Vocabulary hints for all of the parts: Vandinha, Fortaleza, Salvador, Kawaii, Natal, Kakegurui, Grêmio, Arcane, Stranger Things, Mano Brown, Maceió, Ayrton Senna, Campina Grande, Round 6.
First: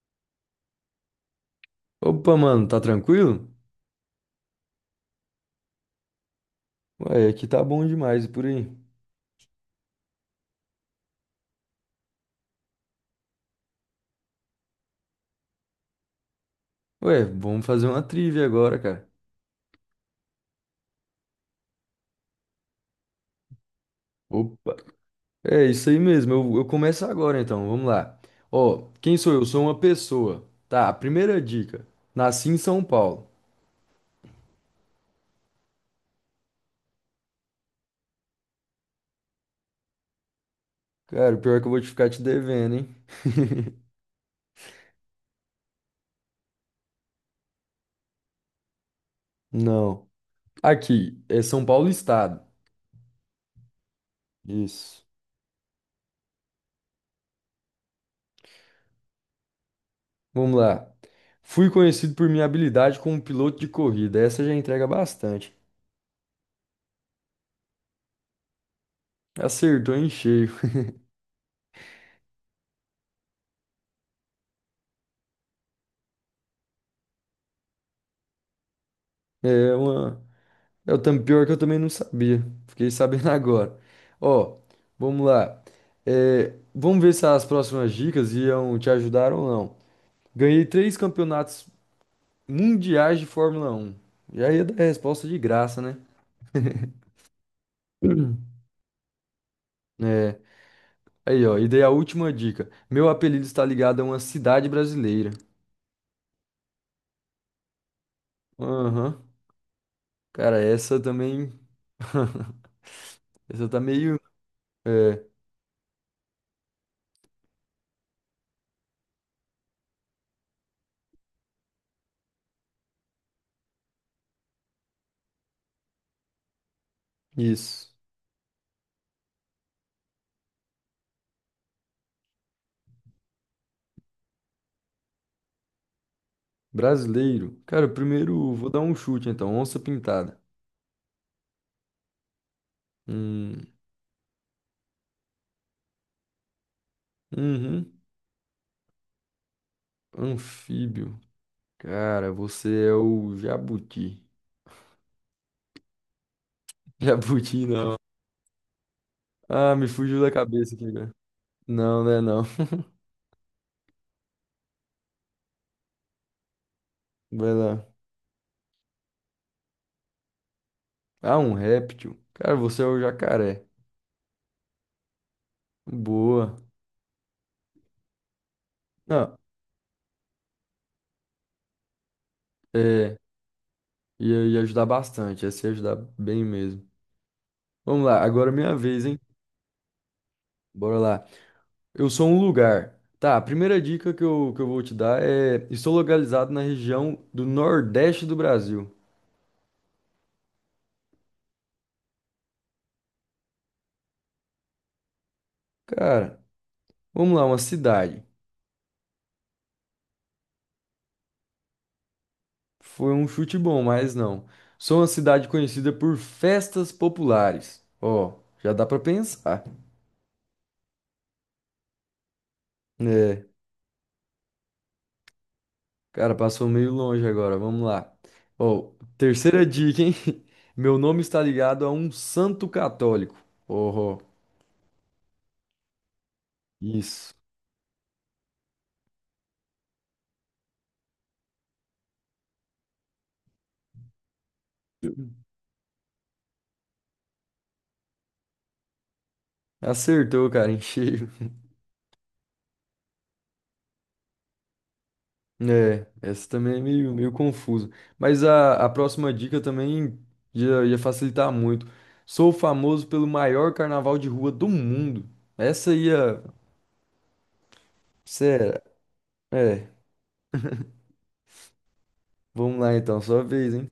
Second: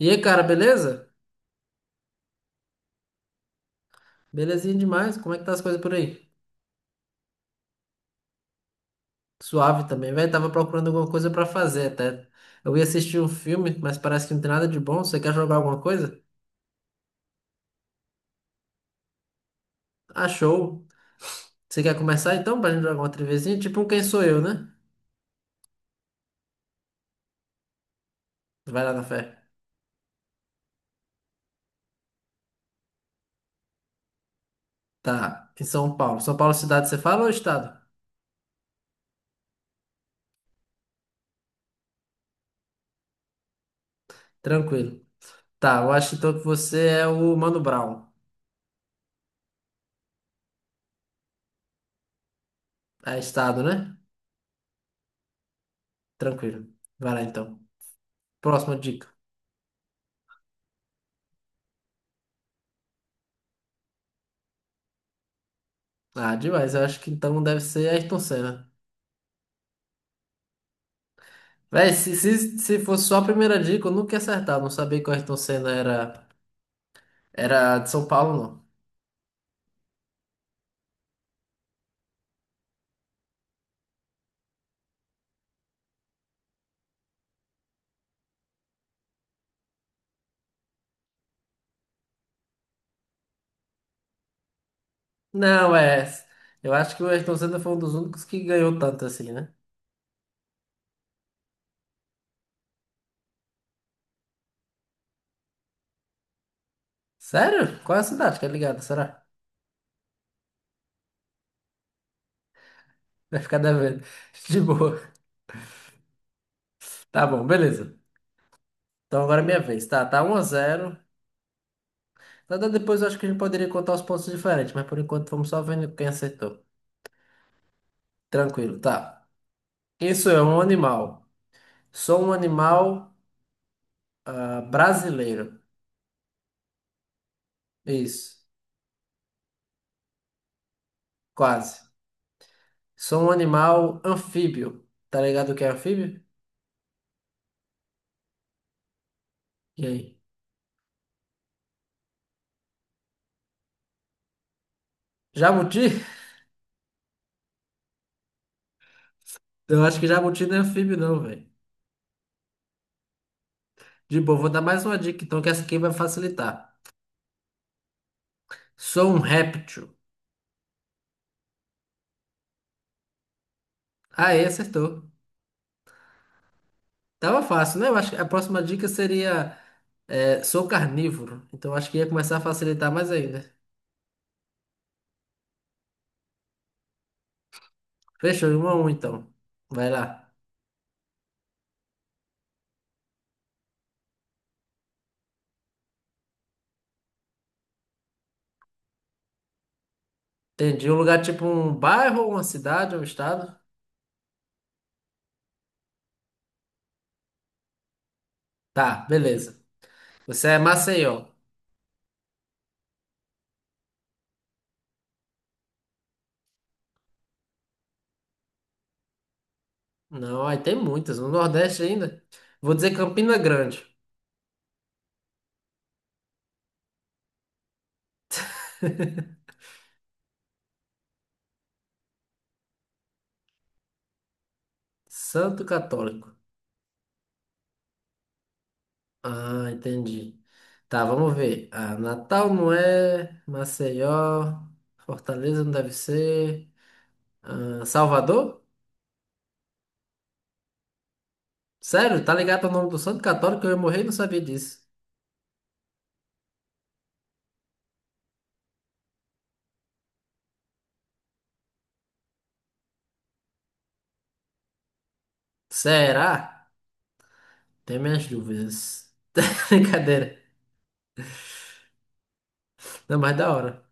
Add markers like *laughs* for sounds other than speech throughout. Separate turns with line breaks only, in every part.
E aí, cara, beleza?
Opa, mano, tá tranquilo?
Belezinha demais. Como é que tá as coisas por aí?
Ué, aqui tá bom demais e por aí.
Suave também, velho. Tava procurando alguma coisa pra fazer até. Eu ia assistir um filme, mas parece que não tem nada de bom. Você quer jogar alguma coisa?
Ué, vamos fazer uma trivia agora, cara.
Ah, show. Você quer começar então pra gente jogar uma trivezinha? Tipo um Quem Sou Eu, né?
Opa. É isso aí mesmo, eu começo agora então, vamos lá.
Vai
Ó,
lá na
quem
fé.
sou eu? Sou uma pessoa. Tá, a primeira dica. Nasci em São Paulo.
Tá, em São Paulo. São Paulo é cidade você fala ou é estado?
Cara, o pior é que eu vou te ficar te devendo, hein?
Tranquilo. Tá, eu acho então que você é o Mano Brown.
Não. Aqui, é São Paulo Estado.
É estado, né?
Isso.
Tranquilo. Vai lá então. Próxima dica.
Vamos lá. Fui conhecido por minha habilidade como piloto de corrida. Essa já entrega bastante.
Ah, demais. Eu acho que então deve ser Ayrton Senna.
Acertou em cheio. *laughs*
Véi, se fosse só a primeira dica, eu nunca ia acertar. Eu não sabia que o Ayrton Senna era de São Paulo, não.
É uma. É o pior que eu também não sabia. Fiquei sabendo *laughs* agora. Ó, vamos lá. É, vamos ver se as próximas dicas iam te ajudar ou não. Ganhei três campeonatos mundiais de Fórmula 1. Já ia dar a resposta de
Não,
graça, né?
é. Eu acho que o Ayrton Senna foi um dos únicos que
*clears throat*
ganhou tanto assim, né?
É. Aí, ó, e dei a última dica. Meu apelido está ligado a uma cidade brasileira.
Sério? Qual é a cidade que é ligada? Será?
Aham. Cara, essa também. *laughs*
*laughs* Vai ficar
Essa tá
devendo.
meio.
*laughs* De boa.
É,
Tá bom, beleza. Então agora é minha vez. Tá, tá 1-0. Nada, depois eu acho que a gente poderia contar os pontos diferentes, mas por enquanto vamos só vendo quem acertou.
isso.
Tranquilo, tá. Isso é um animal. Sou um animal, ah, brasileiro.
Brasileiro. Cara,
Isso.
primeiro vou dar um chute então. Onça pintada.
Quase. Sou um
Hum,
animal anfíbio. Tá ligado o que é anfíbio?
uhum.
E aí?
Anfíbio. Cara, você é o jabuti.
Jabuti?
*laughs* Jabuti não.
*laughs*
Ah,
Eu
me
acho que
fugiu da
jabuti não é
cabeça aqui,
anfíbio,
cara.
não, velho.
Não, né, não.
De boa, vou dar mais uma dica, então, que essa aqui vai facilitar.
*laughs* Vai lá.
Sou um réptil.
Ah, um réptil. Cara, você é o jacaré.
Aí, acertou.
Boa.
Tava fácil, né? Eu acho que a próxima dica
Não,
seria, é, sou carnívoro. Então, acho que ia começar a facilitar mais
é.
ainda.
Ia ajudar bastante. Ia se ajudar bem mesmo. Vamos lá,
Fechou,
agora é
um a
minha
um,
vez,
então.
hein?
Vai lá.
Bora lá. Eu sou um lugar. Tá, a primeira dica que eu vou te dar é: estou localizado na região do Nordeste do Brasil.
Entendi. Um lugar tipo um bairro, uma cidade, um estado?
Cara, vamos lá, uma cidade.
Tá, beleza. Você é Maceió.
Foi um chute bom, mas não. Sou uma cidade conhecida por festas populares. Ó, já dá pra pensar.
Não, aí tem muitas. No Nordeste ainda. Vou dizer Campina
É,
Grande.
cara, passou meio longe agora, vamos lá. Ó, terceira dica, hein? *laughs* Meu nome está ligado a um santo católico. Oh,
Santo Católico.
isso.
Ah, entendi. Tá, vamos ver. Ah, Natal não é. Maceió. Fortaleza não deve ser. Ah, Salvador?
Acertou, cara, em cheio.
Sério? Tá ligado ao nome do Santo Católico? Eu ia morrer e não sabia disso.
É, essa também é meio, meio confusa. Mas a próxima dica também ia facilitar muito. Sou famoso pelo maior carnaval de rua do mundo. Essa ia.
Será? Tem minhas
Será?
dúvidas.
É,
*laughs*
é,
Brincadeira.
vamos lá
Não,
então,
mas
sua
da
vez,
hora.
hein?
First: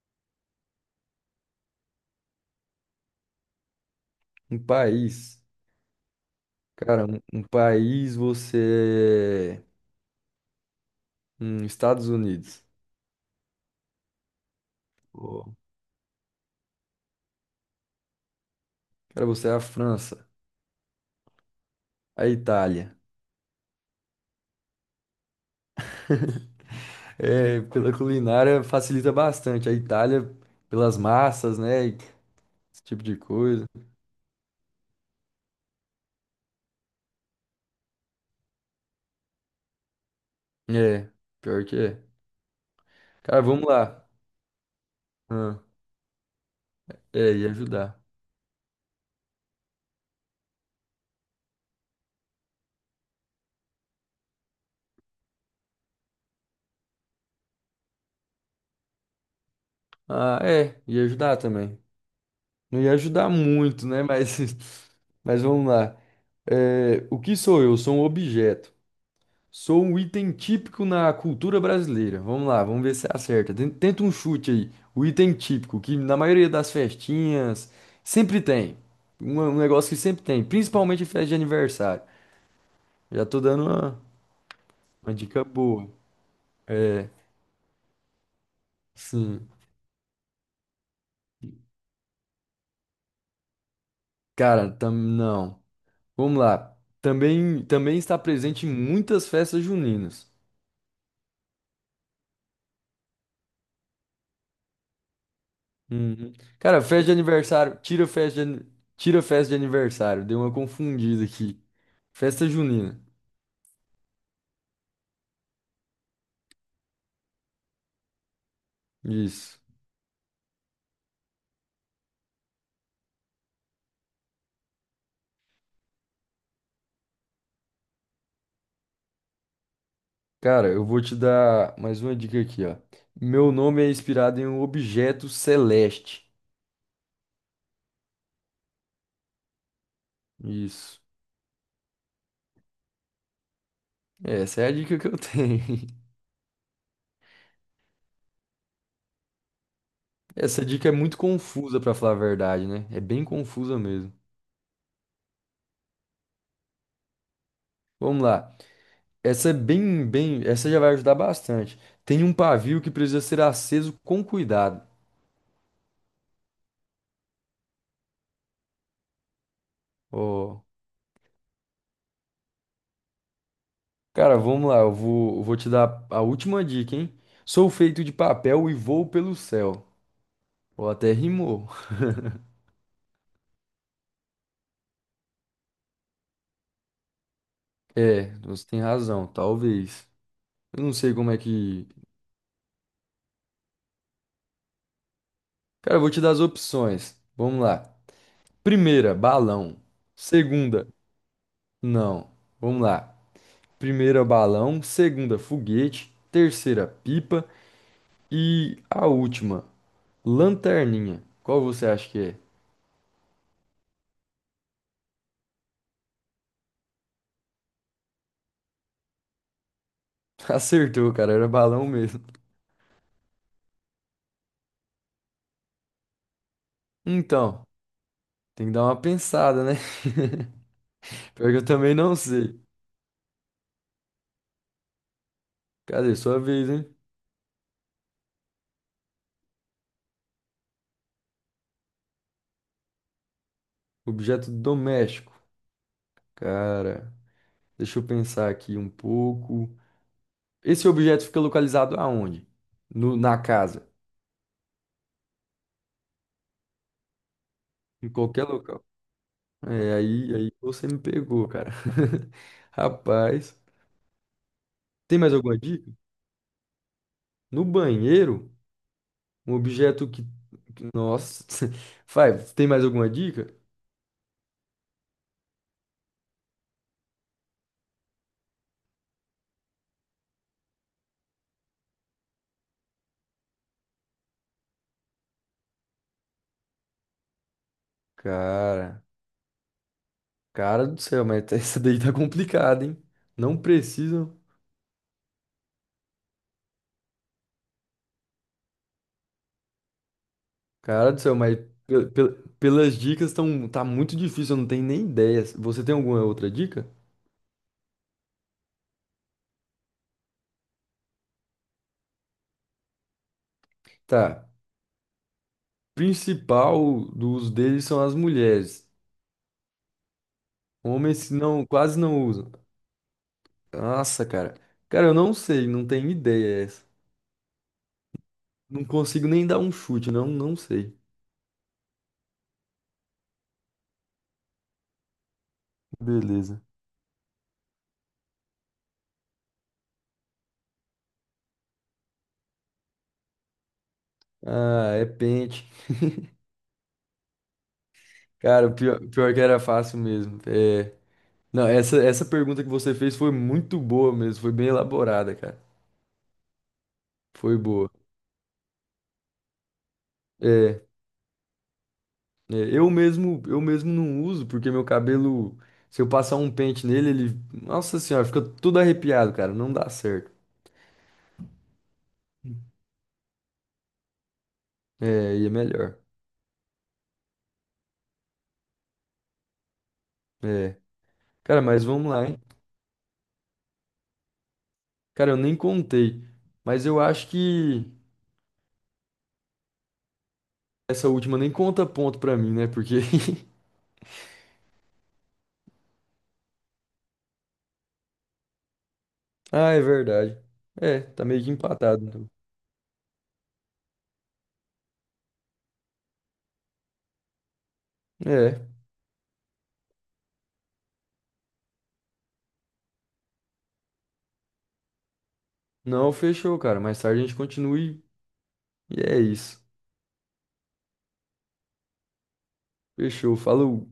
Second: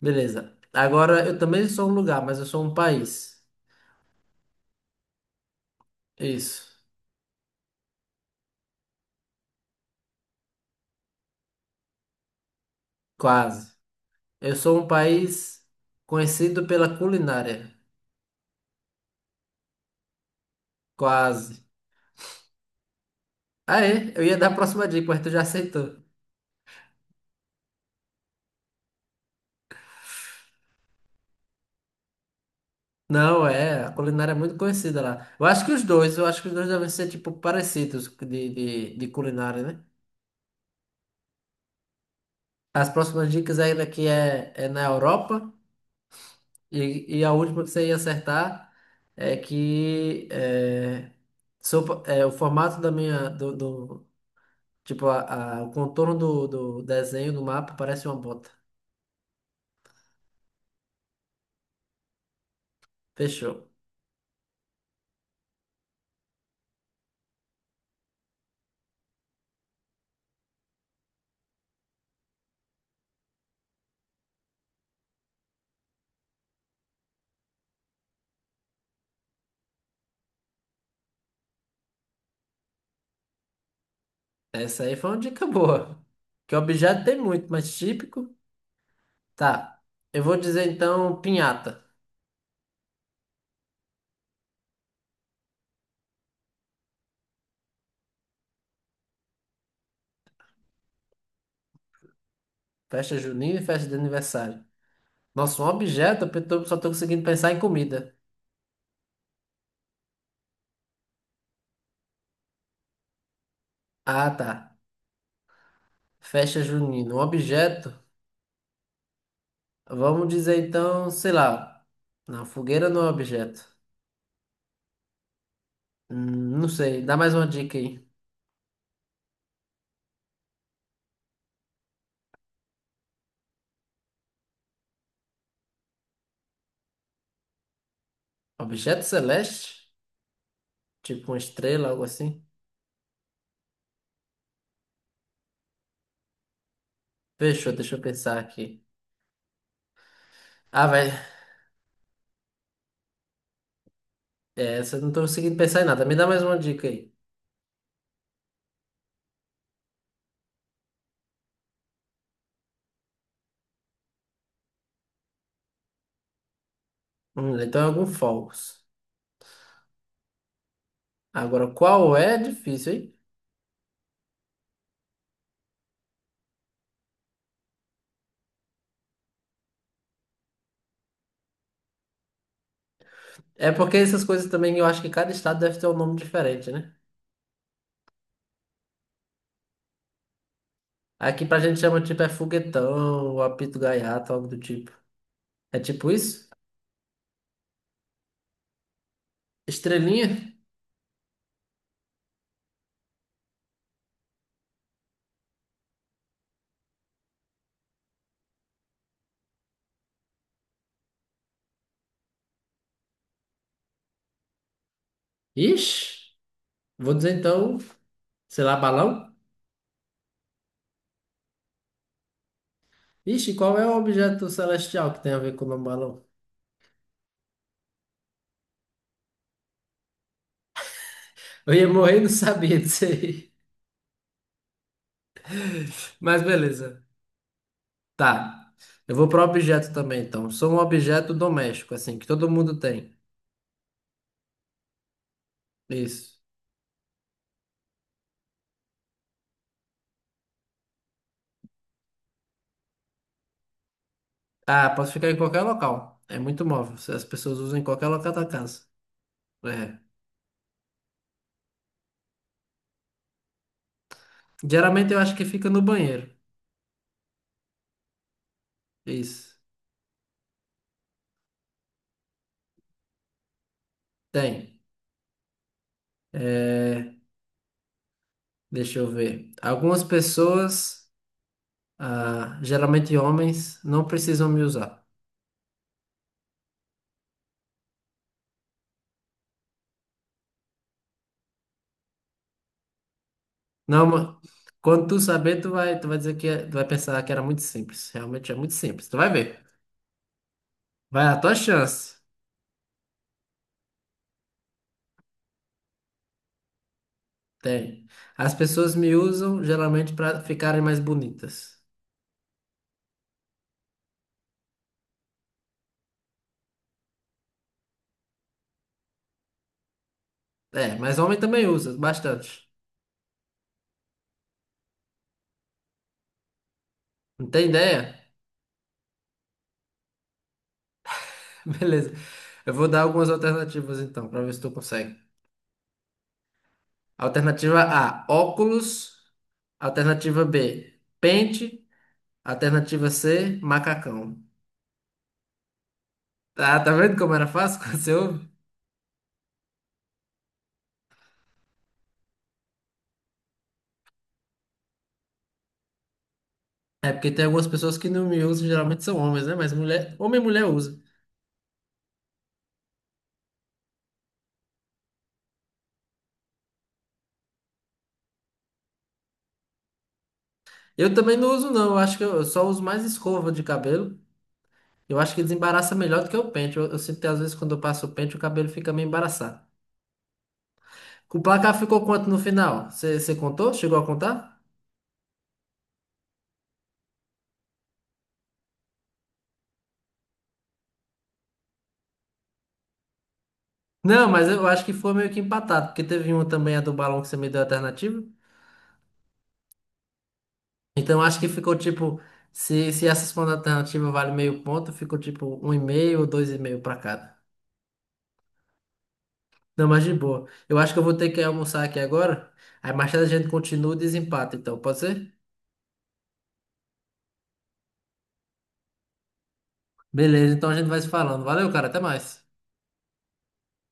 Beleza. Agora, eu também sou um lugar, mas eu sou um país.
Um país.
Isso.
Cara, um país você é. Estados Unidos.
Quase. Eu sou um
Pô,
país conhecido pela culinária.
cara, você é a França.
Quase.
A Itália.
Ah, é? Eu ia dar a próxima dica, mas tu já aceitou.
*laughs* É, pela culinária facilita bastante. A Itália, pelas massas, né, e esse tipo de
Não,
coisa.
é. A culinária é muito conhecida lá. Eu acho que os dois, devem ser, tipo, parecidos de culinária, né?
É, pior que é.
As próximas
Cara,
dicas
vamos
ainda
lá.
que é na Europa.
Ah,
E a
é, ia
última que você ia
ajudar.
acertar é que é, é, o formato da minha. Tipo, o contorno do desenho do mapa parece uma bota.
Ah, é, ia ajudar também. Não ia ajudar
Fechou.
muito, né? Mas, *laughs* mas vamos lá. É, o que sou eu? Sou um objeto. Sou um item típico na cultura brasileira. Vamos lá, vamos ver se acerta. Tenta um chute aí. O item típico, que na maioria das festinhas sempre tem. Um negócio que sempre tem, principalmente em festa de aniversário. Já tô dando uma,
Essa aí foi
uma
uma
dica
dica
boa.
boa. Que objeto
É,
tem muito, mas típico.
sim.
Tá. Eu vou dizer então pinhata.
Cara, não. Vamos lá. Também está presente em muitas festas juninas.
Festa junina e festa de aniversário. Nossa, um objeto,
Uhum.
eu só
Cara,
tô
festa de
conseguindo pensar em
aniversário. Tira
comida.
festa de, tira festa de aniversário. Deu uma confundida aqui. Festa junina.
Ah, tá. Festa junina, um objeto.
Isso.
Vamos dizer então, sei lá. Não, fogueira não é objeto. Não sei, dá mais uma dica aí.
Cara, eu vou te dar mais uma dica aqui, ó. Meu nome é inspirado em um objeto celeste.
Objeto celeste?
Isso.
Tipo uma estrela, algo assim?
Essa é a dica que eu tenho. *laughs*
Fechou, deixa eu pensar aqui.
Essa
Ah,
dica é
velho,
muito confusa, pra falar a verdade, né? É bem confusa mesmo.
é, essa eu não tô conseguindo pensar em nada. Me dá mais uma dica aí.
Vamos lá. Essa é bem, essa já vai ajudar bastante. Tem um pavio que precisa ser aceso com cuidado.
Então é algum falso.
Ó,
Agora, qual é? É difícil, hein?
cara, vamos lá, eu vou te dar a última dica, hein? Sou feito de papel e voo pelo céu. Ou até rimou.
É porque essas coisas também eu acho que cada estado deve ter um nome diferente, né?
É, você tem razão, talvez. Eu não sei como é
Aqui pra gente
que.
chama tipo é foguetão, ou apito gaiato, algo do tipo. É
Cara, eu
tipo
vou te dar as
isso?
opções. Vamos lá. Primeira, balão.
Estrelinha?
Segunda, não. Vamos lá. Primeira, balão. Segunda, foguete. Terceira, pipa. E a última. Lanterninha. Qual você acha que é?
Ixi, vou dizer então, sei lá, balão?
*laughs* Acertou, cara. Era balão mesmo.
Ixi, qual é o objeto celestial que tem a ver com o nome balão?
Então, tem que dar uma pensada, né? *laughs* Pior que eu
Eu ia
também não
morrer e não
sei.
sabia disso aí.
Cadê?
*laughs*
Sua
Mas
vez, hein?
beleza. Tá. Eu vou pro objeto também, então. Sou um objeto doméstico, assim, que todo mundo tem.
Objeto doméstico.
Isso.
Cara, deixa eu pensar aqui um pouco. Esse objeto fica localizado aonde? No, na casa.
Ah, posso ficar em qualquer local. É muito móvel. Se As pessoas usam em qualquer
Em
local
qualquer
da
local.
casa.
É,
É.
aí você me pegou, cara. *laughs* Rapaz.
Geralmente eu
Tem mais
acho que
alguma
fica no
dica?
banheiro.
No banheiro?
Isso.
Um objeto que. Nossa. *laughs* Vai, tem mais alguma dica?
Tem. É, deixa eu ver. Algumas pessoas, ah, geralmente homens, não precisam me usar.
Cara. Cara do céu, mas *laughs* essa daí tá complicada, hein? Não
Não,
precisam.
quando tu saber, tu vai dizer que é, tu vai pensar que era muito simples. Realmente é muito simples. Tu vai ver.
Cara do
Vai,
céu,
a tua
mas
chance.
pelas dicas tão, tá muito difícil, eu não tenho nem ideia. Você tem alguma outra dica?
Tem. As pessoas me usam geralmente para ficarem mais bonitas.
Tá. Principal do uso deles são as mulheres.
É, mas
Homens
homem também
não,
usa
quase não usam.
bastante.
Nossa, cara. Cara, eu não sei, não tenho ideia essa.
Não tem ideia?
Não consigo nem dar um chute, não, não sei.
*laughs* Beleza. Eu vou dar algumas alternativas então, para ver se tu consegue.
Beleza.
Alternativa A, óculos. Alternativa B, pente. Alternativa C, macacão.
Ah, é pente.
Tá, tá vendo como era fácil *laughs* quando você ouve?
Cara, o pior que era fácil mesmo. É. Não, essa pergunta que você fez foi muito boa mesmo, foi bem elaborada, cara.
É porque tem
Foi
algumas
boa.
pessoas que não me usam, geralmente são homens, né? Mas mulher, homem e mulher
É,
usa.
eu mesmo não uso, porque meu cabelo, se eu passar um pente nele, ele, nossa senhora, fica tudo arrepiado, cara, não dá certo.
Eu também não uso, não. Eu acho que eu só uso mais escova de cabelo. Eu acho
É,
que
e é
desembaraça
melhor.
melhor do que o pente. Eu sinto que às vezes quando eu passo o pente, o cabelo fica meio embaraçado.
É.
O
Cara,
placar
mas
ficou
vamos lá,
quanto no
hein?
final? Você contou? Chegou a contar?
Cara, eu nem contei, mas eu acho que essa última nem conta ponto pra mim, né? Porque
Não, mas eu acho que foi meio que empatado, porque teve uma também, a do balão, que você me deu a alternativa.
*laughs* Ah, é verdade. É,
Então
tá
acho
meio
que
que
ficou
empatado,
tipo,
então.
se essa segunda alternativa vale meio ponto, ficou tipo um e meio ou dois e meio pra cada.
É.
Não, mas de boa. Eu acho que eu vou ter que almoçar aqui agora. Aí mais tarde a gente continua o desempate, então, pode ser?
Não, fechou, cara. Mais tarde a gente continue. E é isso.
Beleza, então a gente vai se falando. Valeu, cara, até mais.
Fechou. Falou.